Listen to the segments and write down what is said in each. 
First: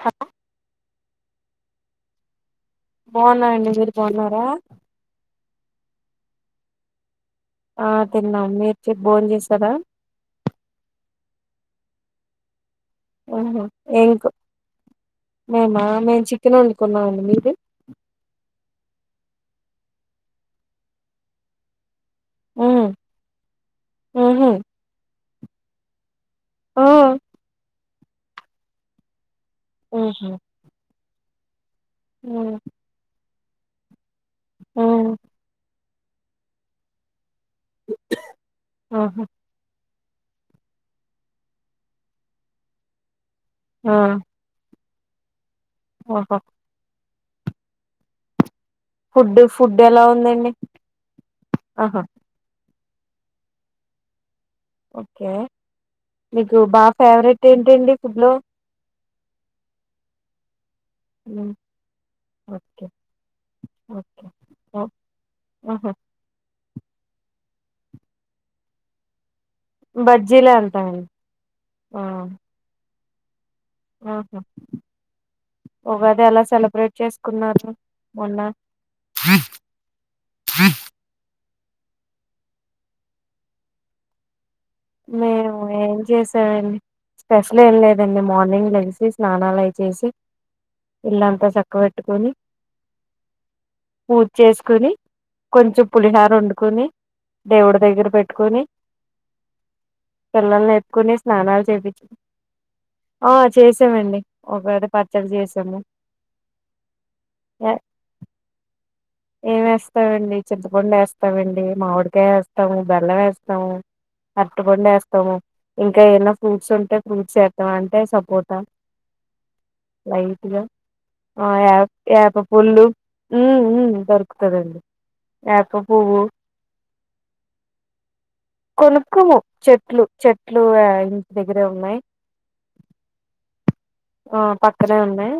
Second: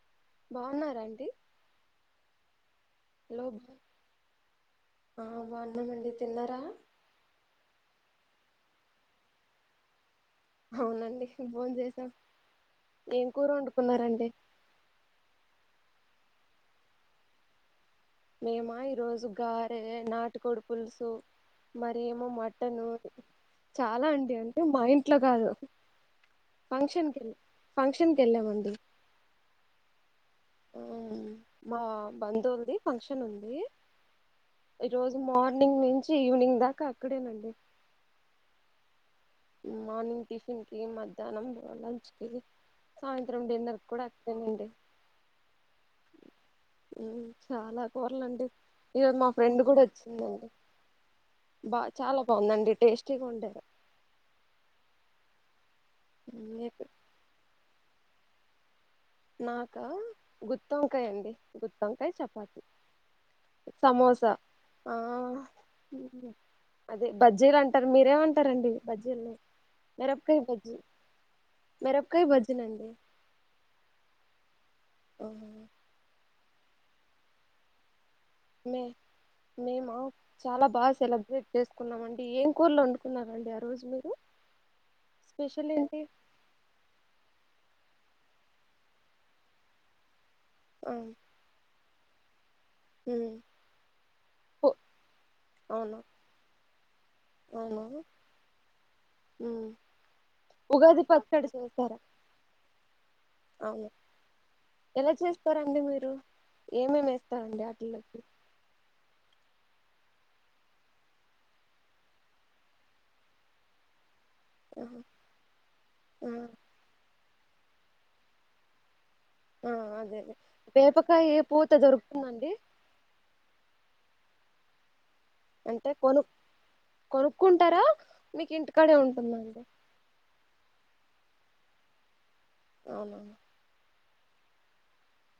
హ బాగున్నార అండి హలో బాగున్నానండి మీరు బాగున్నారా బాగున్నా మండి తిన్నారా ఆ తిన్నాం మీరు చెప్ భోన్ చేసారా అవునండి భోన్ చేసాం ఏం కూర ఆహా ఏం వండుకున్నారండి కు మేమా మేం చికెన్ వండుకున్నామండి మీరు మేమా ఈ రోజు గారే నాటుకోడు పులుసు మ రెమో ఉహు మటను చాలా అండి ఉహు అంటే మా ఇంట్ల కాదు ఆ ఫంక్షన్ ఫంక్షన్ కేల్లామండి ఓహొ మా బంధువుల్దీ ఫంక్షన్ ఉంది. ఉంది. ఉ. ఈ రోజు మార్నింగ్ నుంచ్ ఈవినింగ్ దాకా అక్కడేనండి. ఆహా మార్నింగ్ టిఫిన్ కీ మధ్యాహ్నం లంచ్ కీ ఆయ్ డిన్నర్ ఆ కూడా అంతేనండి. ఆహా చాలా కూరలండి ఈరోజు మా ఫుడ్ ఫ్రెండ్ ఫుడ్ కూడా ఎలా వచ్చిందండి. ఉందండి బా ఆహా చాలా బాగుందండి. టేస్టీ గా ఉంటాది. ఓకే మీకు బాగా ఫేవరెట్ ఏంటి ఏంటి ఫుడ్లో నాకా గు గుత్తవంకాయ అండి. ఉమ్. గుత్తి వంకాయ, చపాతి ఓకే ఓకే సమోసా. ఓ ఆహా అదే బజ్జీలు అంటారు. మీరేమంటారండి బజ్జీల్ని మిరపకాయ్ బజ్జీలే బజ్జీ అంటానండి ఆ మిరపకాయ్ బజ్జీలండీ ఆహా ఆ, ఉగాది అలా సెలబ్రేట్ చేసుకున్నారు. మొన్న మే మేము చాలా బాగా సెలబ్రేట్ చేసుకున్నామండి. ఏం కూరలు వండుకున్నారండి. ఆ రోజు మీరు మేము స్పెషల్ ఏం ఏంటి చేసామండి స్పెషల్ ఏం లేదు అండి మార్నింగ్ లేసి స్నానాలయి చేేసి ఆ, ఇల్లంతా సక పెట్టుకొని ఉమ్, పో- పూజేసుకుని కొంచెం అవునా పులిహర వండుకొని దేవుడి అవునా దగ్గర పెట్టుకొని ఉమ్. పిల్లల్ని ఉగాది ఎత్తుకోని పచ్చడి స్నానాలు చేసారా చేపించి ఆ అవును చేసామండి. ఉగాది ఎలా పచ్చడి చేసాము. చేస్తారండి మీరు ఏమేమి వేస్తారండి వాటిల్లోకి ఏం వేస్తామండి. చింతపండు వేస్తామండి. మామిడికాయ వేస్తాము. బెల్లం వేస్తాము. అరటిపండు ఆహా వేస్తాము. ఇంకా ఆ ఏమనా ఫ్రూట్స్ ఉంటే ఫ్రూట్ చేద్దాం అంటే సపోర్ట ఆ అదే అదే లైట్ గా వేపకాయ ఆ పూత యాప దొరుకుతుందండి యాపాపుల్లలు దొరుకుతద అండి. ఏప అంటే కొను పూవ్వు కొనుక్కుంటారా మీకు ఇంటికాడే కొనుకుము ఉంటుందండి చెట్లు చెట్లు దగ్గరే ఉన్నాయి అవును ఆ పక్కనే ఉన్నాయి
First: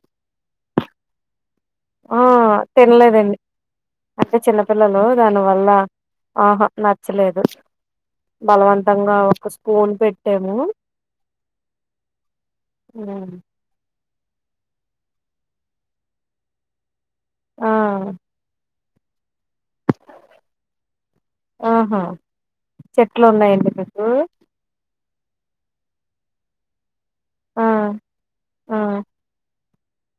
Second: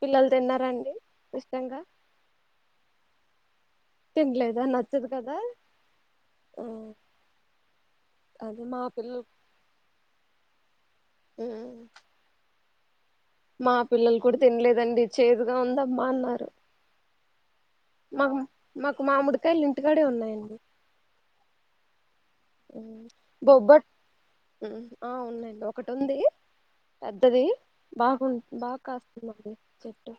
పిల్లలు తిన్నారండి ఇష్టంగా ఆ తినలేదండి అంటే తినలేదా చిన్నపిల్లలు నచ్చదు కదా దానివల్ల ఆ ఆహా నచ్చలేదు అదే మా బలవంతంగా ఒక స్పూన్ పెట్టాము హ అ పిల్లలు కూడా తినలేదండి చేదుగా ఉందమ్మా అన్నారు ఆ మ మాకు మామిడి కాయలు ఇంటికాడే ఉన్నాయండి ఆహా చెట్లు ఉన్నాయండి బొబ్బట్ మీకు ఆ ఉందండీ ఒకటి ఉంది పెద్దది ఆ బాగు బాగా ఆ కాస్తుంది మది చెట్టు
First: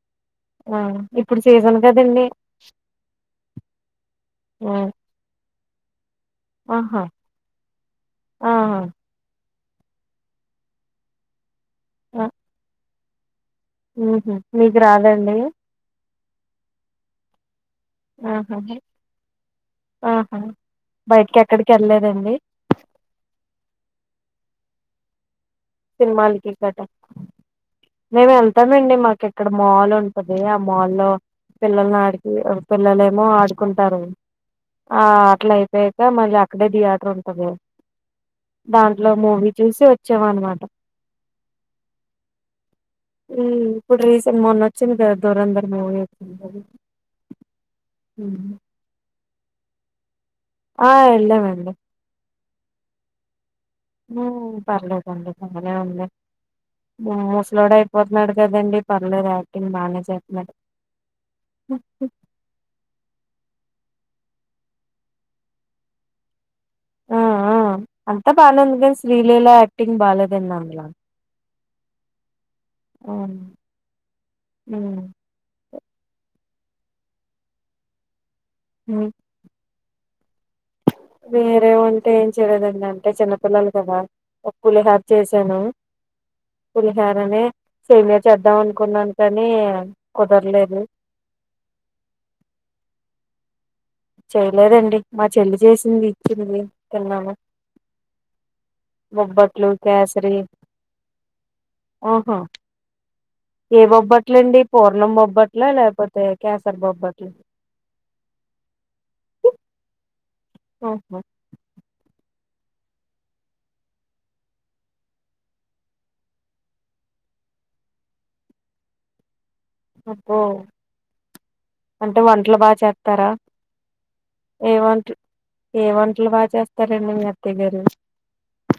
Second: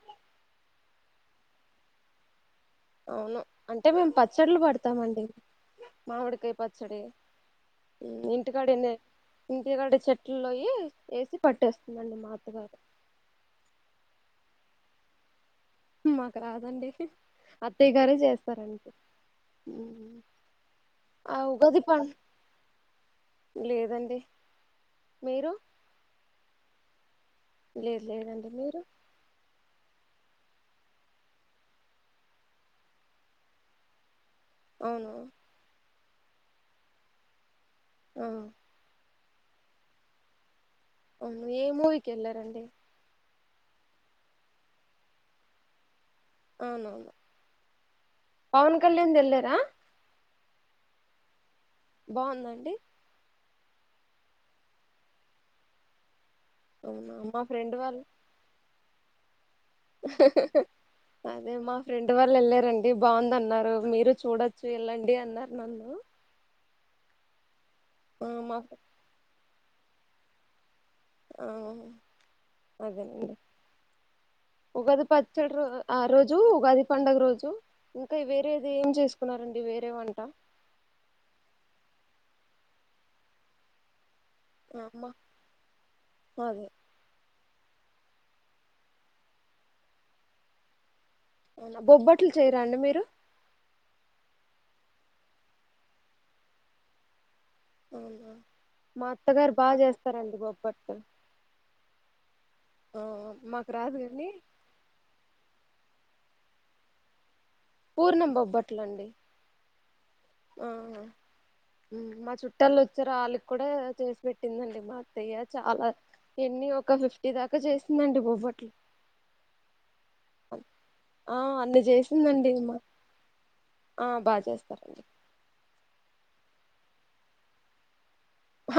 ఆ ఇప్పుడు సీజన్ కదండి అవును అంటే మేము పచ్చట్లు ఆ, పడతామండి మామిడికాయ పచ్చడి ఆహా ఇంటికాడు ఆహా నే ఇంటి కాడ చెట్లలోయి వేసి పట్టేస్తుందండి మా అత్తగారు ఉహ మీకు రాదండి మాకు రాదండి అత్తయ్య గారే ఆహా చేస్తారండి ఆహా బయటకి ఆ ఎక్కడికి ఉగాది పను వెళ్ళలేదండి లేదండి మీరు సినిమాలకి కట లేదు మేము లేదండి మీరు వెళ్తామండి మాకిక్కడ ఇ మాల్ ఉంటది ఆ మాల్లో పిల్లల్ని ఆడికి పిల్లలు ఏమో ఆడుకుంటారు ఆ అవును అట్లా అయిపోయి ఇ మళ్ళీ అక్కడే థీయేటర్ ఉంటుంది ఆ దాంట్లో మూవీ చూసి వచ్చావాలమ్ అనమాట ఏ మూవీకి వెళ్ళారండి ఊ ఇప్పుడు రీసెంట్ మొన్న వచ్చింది దూరంధర్ మూవీ వచ్చింది కదా. అవునవును పవన్ కళ్యాణ్ వెళ్ళే ఆ ఆ వెళ్ళాం అండి బాగుందండి హ పర్లేదు అండి బానే ఉంది అవునా మా ముూసలోడు ఫ్రెండ్ అయిపోతున్నాడు కదండి. పర్లేదు రా అదే మా ఫ్రెండ్ వాళ్ళు వెళ్ళారండి బాగుందన్నారు మీరు మీరు చూడొచ్చు వెళ్ళండి అన్నారు నన్ను అంత ఆ మా బానే ఉంది కానీ శ్రీలీల యాక్ట్ టింగ్ బాలేదు అండి అందుల ఆ ఆ, అదేనండి హ్మ్, ఉగాది పచ్చెడు ర ఆ రోజు ఉగాది పండుగ రోజు ఇంకా వేరు. ది ఏం హ్మ్. చేసుకున్నారండి వేరు ఎ వంట వేరే వంటే ఏం చేయలేదండి అంటే చిన్నపిల్లలు కదా ఒక పులిహోర అమ్మ చేసాను అదే పులిహోర నే సేమ్యా చేద్దాం అనుకున్నాను కానీ కుదార్లేదు అవున బొబ్బట్లు చేయరా అండి మీరు చేయలేదండి మా చెల్లి చేసింది ఇచ్చింది తిన్నాము. అవునా మా అత్తగారు బొబ్బట్లు బాగా కేసరీ చేస్తారండి బొబ్బట్లు ఆహా ఆ మాకు ఏ రాదు కాని బొబ్బట్లుండి పూర్ణం బొబ్బట్లా లేకపోతే కేసరి బొబ్బట్లు పూర్ణం బొబ్బట్లుండి ఆహా మా చు చూట్టలు వచ్చి రాలికి కూడా చేసి పెట్టిందండి మా అత్తయ్య చాలా ఎన్ని ఒక ఫిఫ్టీ దాకా చేసిందండి బొబ్బట్లు. అబ్బో ఆ అన్ని అంటే చేసిందండి వంటలు మా బాగా చేస్తారా ఆ బాగా ఏ చేస్తారండి. వంటలు ఏ వంటలు బాగా చేస్తారండి మీ అత్తయ్య గారు.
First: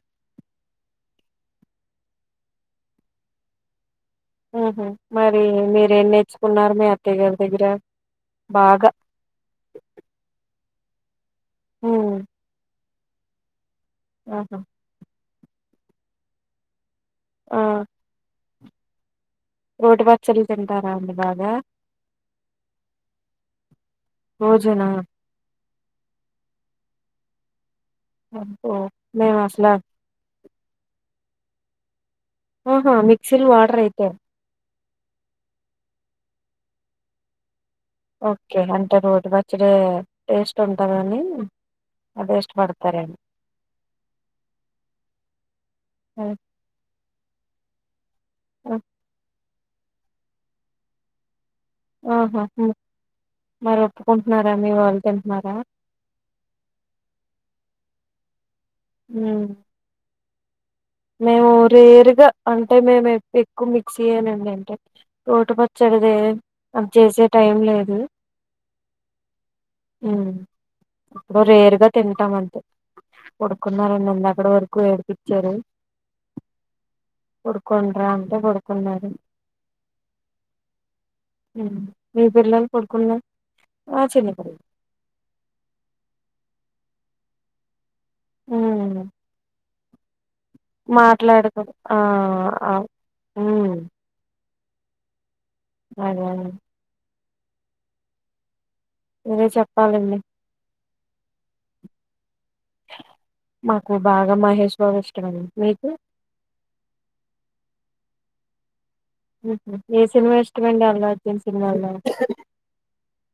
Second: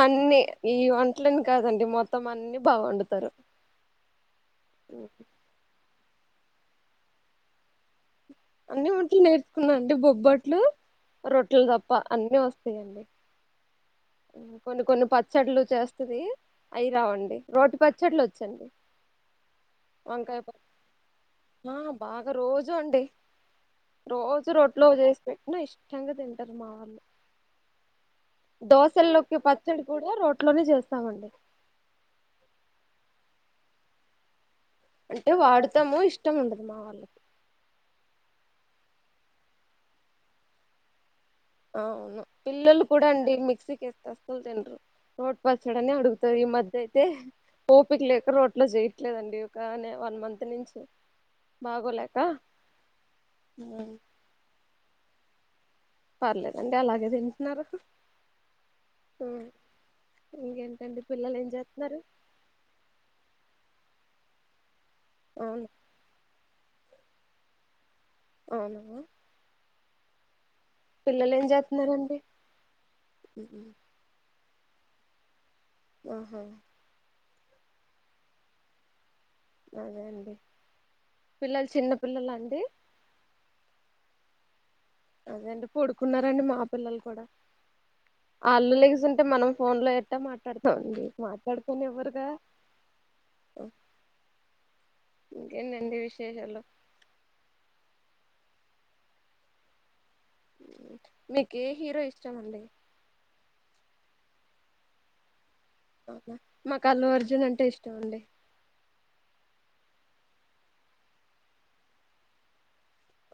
అన్ని ఈ వంటలని కాదండి మొత్తం అన్ని బాగా వండుతారు ఉహు మరి మీరే ఏం నేర్చు కున్నారు మీ అత్తయ్య దగ్గర అన్ని బాగా [unintelligible] నేర్చుకున్నా అండి బొబ్బట్లు రొట్లు దప్ప ఉమ్ అన్నీ వస్తాయి. ఆహా! కొన్ని కొన్ని ప పచ్చట్లు చేస్తాది అయి రావండి ఆ! రోటి పచ్చట్లు వచ్చండి. రోటి వంకాయ పచ్చళ్ళు [unintelligible] తింటారా అండి బాగా? ఆ బాగా రోజు అండి రోజు రోజునా? రోట్లో చేసి పెట్టినా ఇష్టం [unintelligible] తింటారు మా వాళ్ళు వంటో లోకి పచ్చడి కూడా రోట్ లోనే చేస్తాం. మండి ఆహా మిక్సీల్ వాడ్రా అయితే. అంటే వాడుతాము. ఇష్టం ఉండదు మా వాళ్ళకి. ఓకే అంటే రోటి పచ్చడి టేస్ట్ ఉంటాదని. అవును పిల్లలు కూడా అండి. మిక్సీకి ఇస్తేసలు తిన్రు. రోట్ పచ్చడనే హ్మ్. అడుగుతారు ఈ మధ్య అయితే. ఓపిక లేక్ రోట్ లో హ్మ్. చేయట్లేదండి. కానే వన్ మంత్ నుంచి. బాగోలేక ఆహా మరి ఉమ్, ఒప్పుకుంట్న్రా మీ వాళ్ త్ మాదా పర్లేదండి అలాగే తింటున్నారు. ఉహ్ ఇగేన్ మేము రేరుగా అంటే మేము ఎక్కువ మీ క్షియనండి అంటే రో ట్ అవును పచ్చడదే అది చేసే టైం లేదు. అవున ఉహ్మ్ ఇప్పుడు రేరుగా చేస్తున్నారండి తింటాం అంతే. ఉమ్, పడుకున్నారంందు అక్కడ వ ఎక్కువ వడికిచ్చారు. ఆహ్ హా పడుకుండ్రా అంటే పడుకున్నారు. అదే అండి. పిల్లలు చిన్న మీ పిల్లలండి? పిల్లలు పడుకున్నారు ఆ చిన్న పిల్లల్ అదే అండి. పడుకున్నరాండి మా పిల్లలు కూడా అల్లు లేగిసింటే మనం ఫోన్ లో ఎట్టమాట్ మాట్లాడుకొని ఆహ్ ఉహ్మ్ ఇంకేండండి అదే విశేషాలు ఇరే సేప్పాలండి. మీకే ఏ హీరో ఇష్టమండి. మాకు బాగా మహేష్ బాబు ఇష్టమండి. మీకు అవునా మాక్ అల్లు అర్జున్ అంటే ఇష్ [unintelligible] ఏ సినిమా ఇష్టమండి, అల్లా అర్జున్ వచ్చిన సినిమాలో?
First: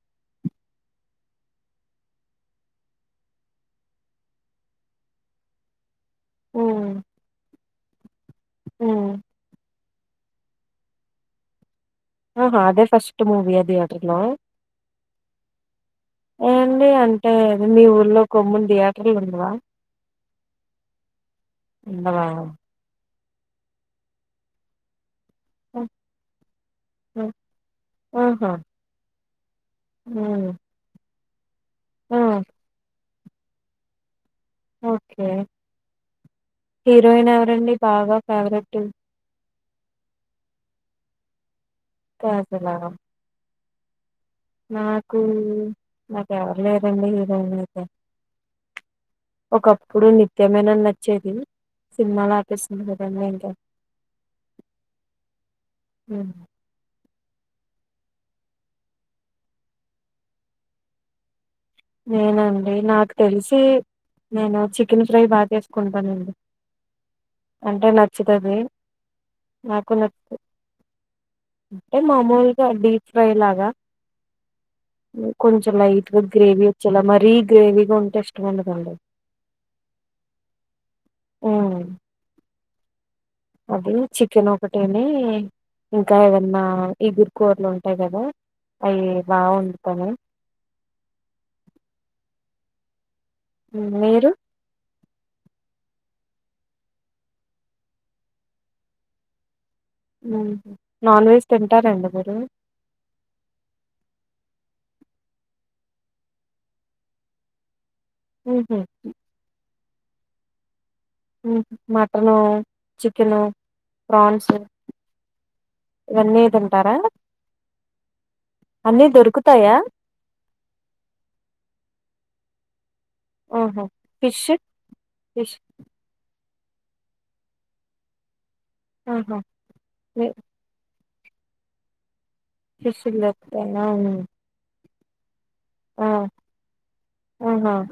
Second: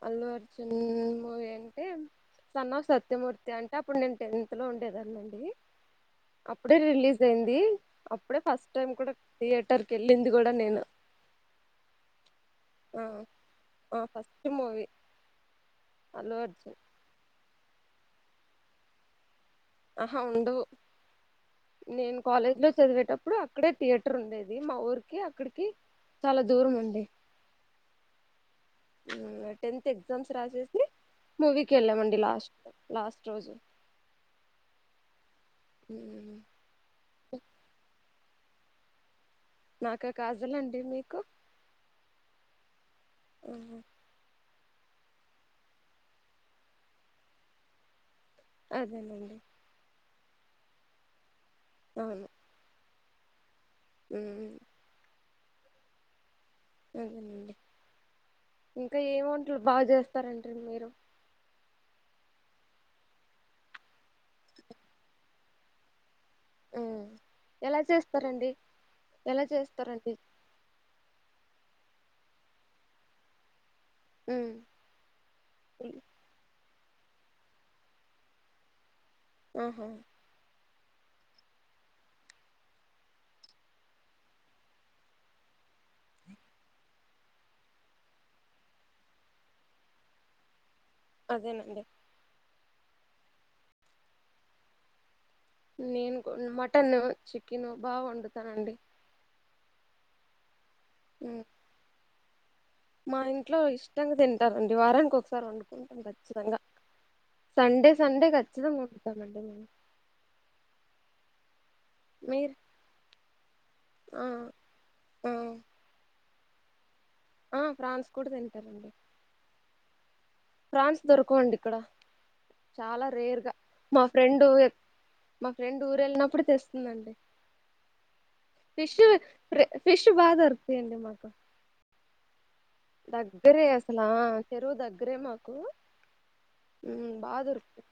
అల్లు అర్జున్ మూవీ అంటే, సన్నాఫ్ సత్యమూర్తి అంటే అప్పుడు నేను టెన్త్ లో ఉండేదానండి. అప్పుడే ఉమ్ రిలీజ్ అయింది. అప్పుడే ఫస్ట్ టైం ఉమ్ కూడా థియేటర్ వెళ్ళింది కూడా నేను ఆహా అదే ఆ ఫస్ట్ మూవీయా ఆ థియేటర్ లో, ఫస్ట్ మూవీ అల్లు అర్జున్ ఏండి అంటే మీ ఊర్లో కొమ్ముం థియేటర్లు ఉండవా? ఆహా ఉండవు, నేను ఉండవా కాలేజ్ లో చదివేటప్పుడు ఇప్పుడు అక్కడే థియేటర్ ఉండేది, మా ఊర్ కి అక్కడికి చాలా దూరం అండి. ఆహా ఆహా. ఉ టెన్త్ ఎగ్జామ్స్ ఉమ్ రాసేసి మూవీ కేళ్ళమండి ఆ లాస్ట్ లాస్ రోజు ఓకే హీరోయిన్ ఎవరండి బాగా ఫేవరెట్టు నాక కాజలండి మీకు కాజల నాకు నాకు ఎవరు లేరండి, హీరోయిన్ అయితే అదేనండి ఒకప్పుడు నిత్యమీనన్ నచ్చేది. సినిమాలు ఆపేసింది కదా పెళ్లా ఇంకా మ్మ్ హ్మ్ ఇంకా ఏం వంటలు బాగా చేస్తారంటడి మీరు. నేనండి నాకు తెలిసి, నేను చికెన్ ఫ్రై బాగా చేసుకుంటానండి. ఎలా అంటే చేస్తారండి నచ్చుతది ఎలా నాకు చేస్తారండి నచ్ అంటే మామూలుగా డీప్ ఫ్రై లాగా. కొంచెం లైట్ గా గ్రేవి చల మరీ గ్రేవిగా ఉంటే ఇష్టం ఉండదండి. ఆహ మ్మ్ అది చికెన్ ఒకటేని ఇంకా ఏదన్నా ఈగురుకూరలు ఉంటాయి కదా, అయి బా వండుతను. అదేనండి మీరు? నేను కు మటను, చికెను బా వండుతానండి. ఉ నాన్ వెజ్ తింటారండి మీరు మ్ మా ఇంట్లో ఇష్టంగా తింటారండి వారానికి ఒకసారి వండుకుంటాం ఖచ్చితంగా సండే సండే కచ్చితంగా ఉహు వండుతానండి నేను ఉ మటను మీరు చే చికను ఆ ఫ్రాన్స్ ఆ ఇవ్వని తింటారా ఆ ప్రాన్స్ కూడా తింటారండి అన్ని దొరుకుతాయా ప్రాన్స్ దొరకవండి ఇక్కడ చాలా రేర్ గా ఆహా మా ఫ్రెండు ఫిష్ మా ఫిష్ ఫ్రెండ్ ఊరు వెళ్ళినప్పుడు తెస్ తినండి ఫిష్ ఆహా ఫిష్ బాగా దొరుకుతాయాండి మా ఫిష్ దగ్గరే దొరుకుతాయా అసలా హ్మ్. చెరువు దగ్ గ్రేమ ఆ హ్మ్ బా ఆహా దొరుకుతాయి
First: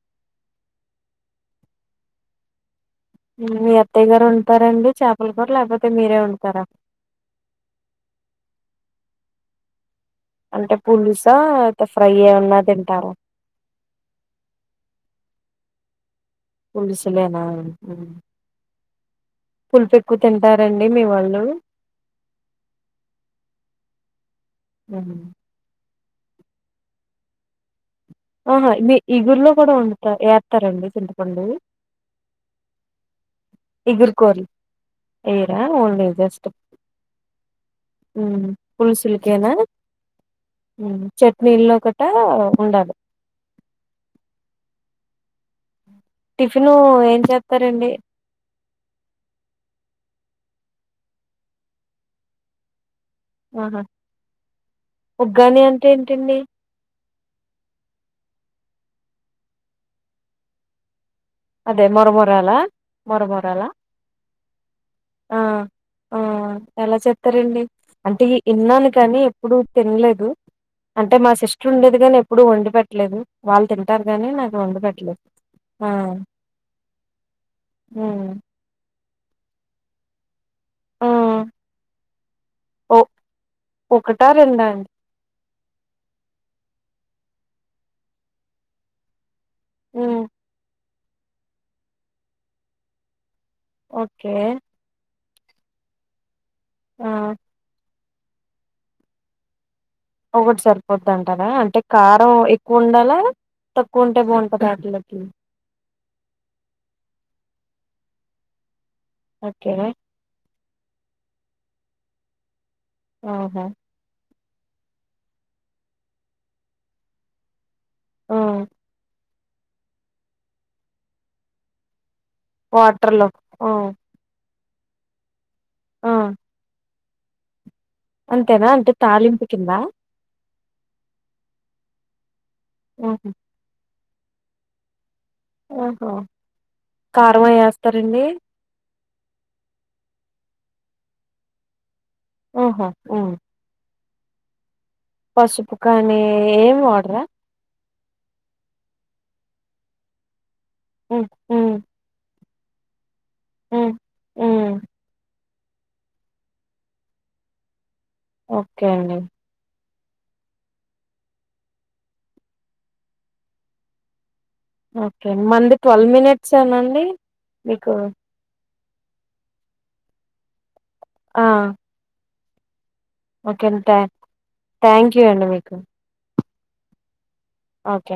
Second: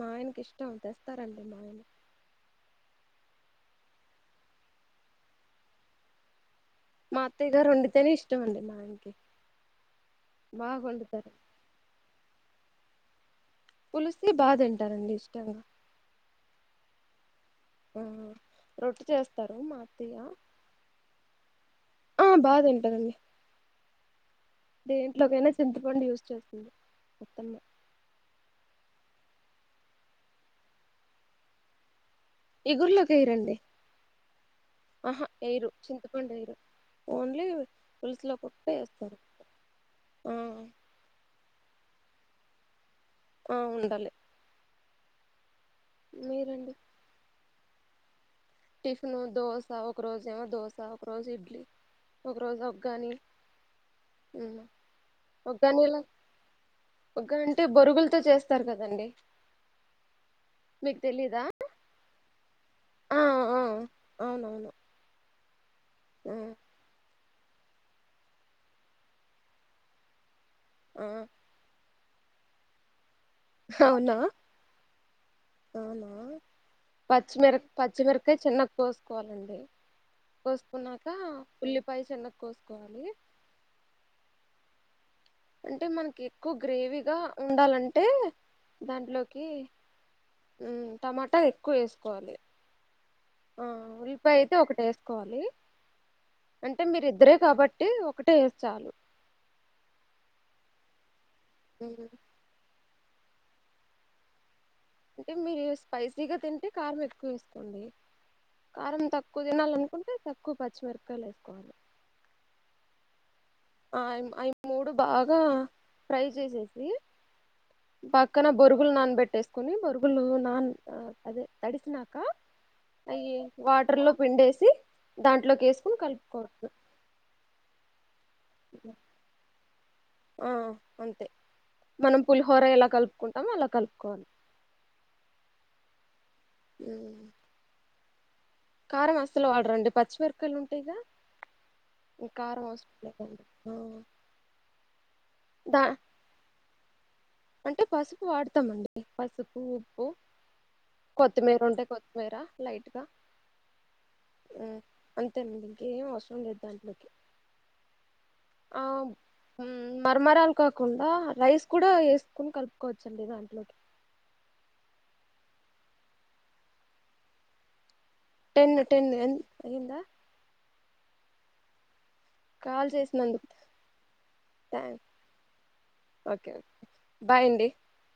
మా ఆయన ఇష్టం తెస్తారండి మాఆయన మీ అత్తయ్య గారు వండుతారా అండి చేపల కూర లేకపోతే మీరే వండుతారా మా అత్తయ్య గారు వండితేనే ఇష్టం అండి మాఆయనకి అంటే పులుసా ఐతే ఫ్రై ఏమైనా తిం టారు పులుసే బా తింటారండి ఇష్టంగా పుల్సులేనా పులుపు ఎక్కువ తింటారండి మీ వాళ్ళు ఆ బా తింటారండి హ్మ్. దేంట్లోకైనా చింత పండు యూజ్ చేస్తుంది అత్తమ్మ ఆహా మీ ఇగురిలో కూడా వండుత ఏత్తారండి చింతపండు ఇగుర్లోకి ఏయరండి ఇగుర్కోర్లు ఏయరా ఎయ్యరు ఓన్లీ చింతపండు జస్ట్ ఎయ్యరు ఓన్లీ పులుసులో మ్ ఒకటే ఏస్తారు పులుసుల్కేనా ఆ చట్నీ ఒకట ఉండాలి ఆ ఉండాలి టిఫిన్ మీరండి ఏం చెప్ సరెండి టిఫిన్ దోశ ఒక రోజ ఏమో దోశ ఒక రోజు ఇడ్లీ ఒక రోజు ఉగ్గాని ఆహా ఉగ్గాని అంటే ఏంటండి ఒకంటే బొరుగులతో చేస్తారు కదండి మీకు తెలిదా మార్మురాల ఆ మార్మురాల అవునవును ఆ ఆ ఎలా చెస్ స్తారండి అంటే విన్నాను కానీ ఎప్పుడు తినలేదు ఆ అంటే మా సిస్టర్ ఉండేది అందుకని ఎప్పుడు వండి పెట్టలేదు వాళ్ళు తింటారు అవునా గానీ నాకు వండి పెట్టలేదు ఆ పచ్చిమిరక్ మ్మ్ పచ్చిమిరకాయ చిన్న కో చూసుకోవాలండి కోసుకున్నాక ఆ ఉల్లిపాయ సన్నగ ఓ కోసుకోవాలి ఒకటా రెండా అండి అంటే మనకి ఎక్కువ గ్రేవీగా ఉండాలంటే దాంట్లోకి ఉం మ్ టమాటా ఎక్కువ వేసుకోవాలి ఆ ఓకే ఉల్లిపాయ అయితే ఒకటే ఏసు కోవాలి అంటే ఆ మీరిద్దరే కాబట్టి ఒక టే చాలు ఒకటి సరిపోద్దా అన్ టారా అంటే మ్ కారం ఎక్కువ ఉండ లా తక్కువ ఉంటే బాగుంట అంటే మీరు స్పైసీగా తింటే కారం ఎక్కువ వేసుకోండి కారం తక్కువ ఓకే తినాలనుకుంటే తక్కువ పచ్చిమిరపకాయలు వేసుకోవాలి ఆహా ఆ అయిఉమ్ మూడు బాగా ఫ్రై చేసేసి ఆ పక్కన బోరు గుల్ నాన పెట్టేస్ కొన్ని బొరుగులు నాన్పె అదే తడిపినాక వాటర్లో అయ్యి ఆ వాటర్ లో పిండేసి దాన్ ట్లోకేసుకుని ఆ కలుపుకోవాలి అంతేనా అంటే తాలింపు కింద ఆ అంతే మనం పులిహోర ఎలా ఆహా కలుపుకుంటామో అలా కలుపుకోవాలి ఆహా కరువు అయి వస్తా ఏందీ కారం అస్సలు వాడరండి పచ్చిమిరకాయలు ఉంటాయిగా కారం ఆహా అసలు ఉమ్ ఆ పసుపు దా కాని ఏమి వాడరా అంటే పసుపు వాడతామండి పసుపు ఉప్పు కొత్తిమీర ఉంటే కొత్తిమీర లైట్ గా ఊ ఊ అంతే ఇంకేం అవసరం లేదు దాంట్లోకి ఆ ఓకే అండి మరమరాలు కాకుండా రైస్ కూడా కుని కలుపుకోవచ్చండి దాంట్లోకి ఓకే మంది ట్వెల్వ్ మినిట్స్ ఏనాండి మీకు టెన్ టెన్ ఎంత అయిందా ఆ కాల్ చేసి ఓకే అండి తా థ్యాంక్ యూ అండి మీకు ఓకే ఓకే బాయ్ అండి ఓకే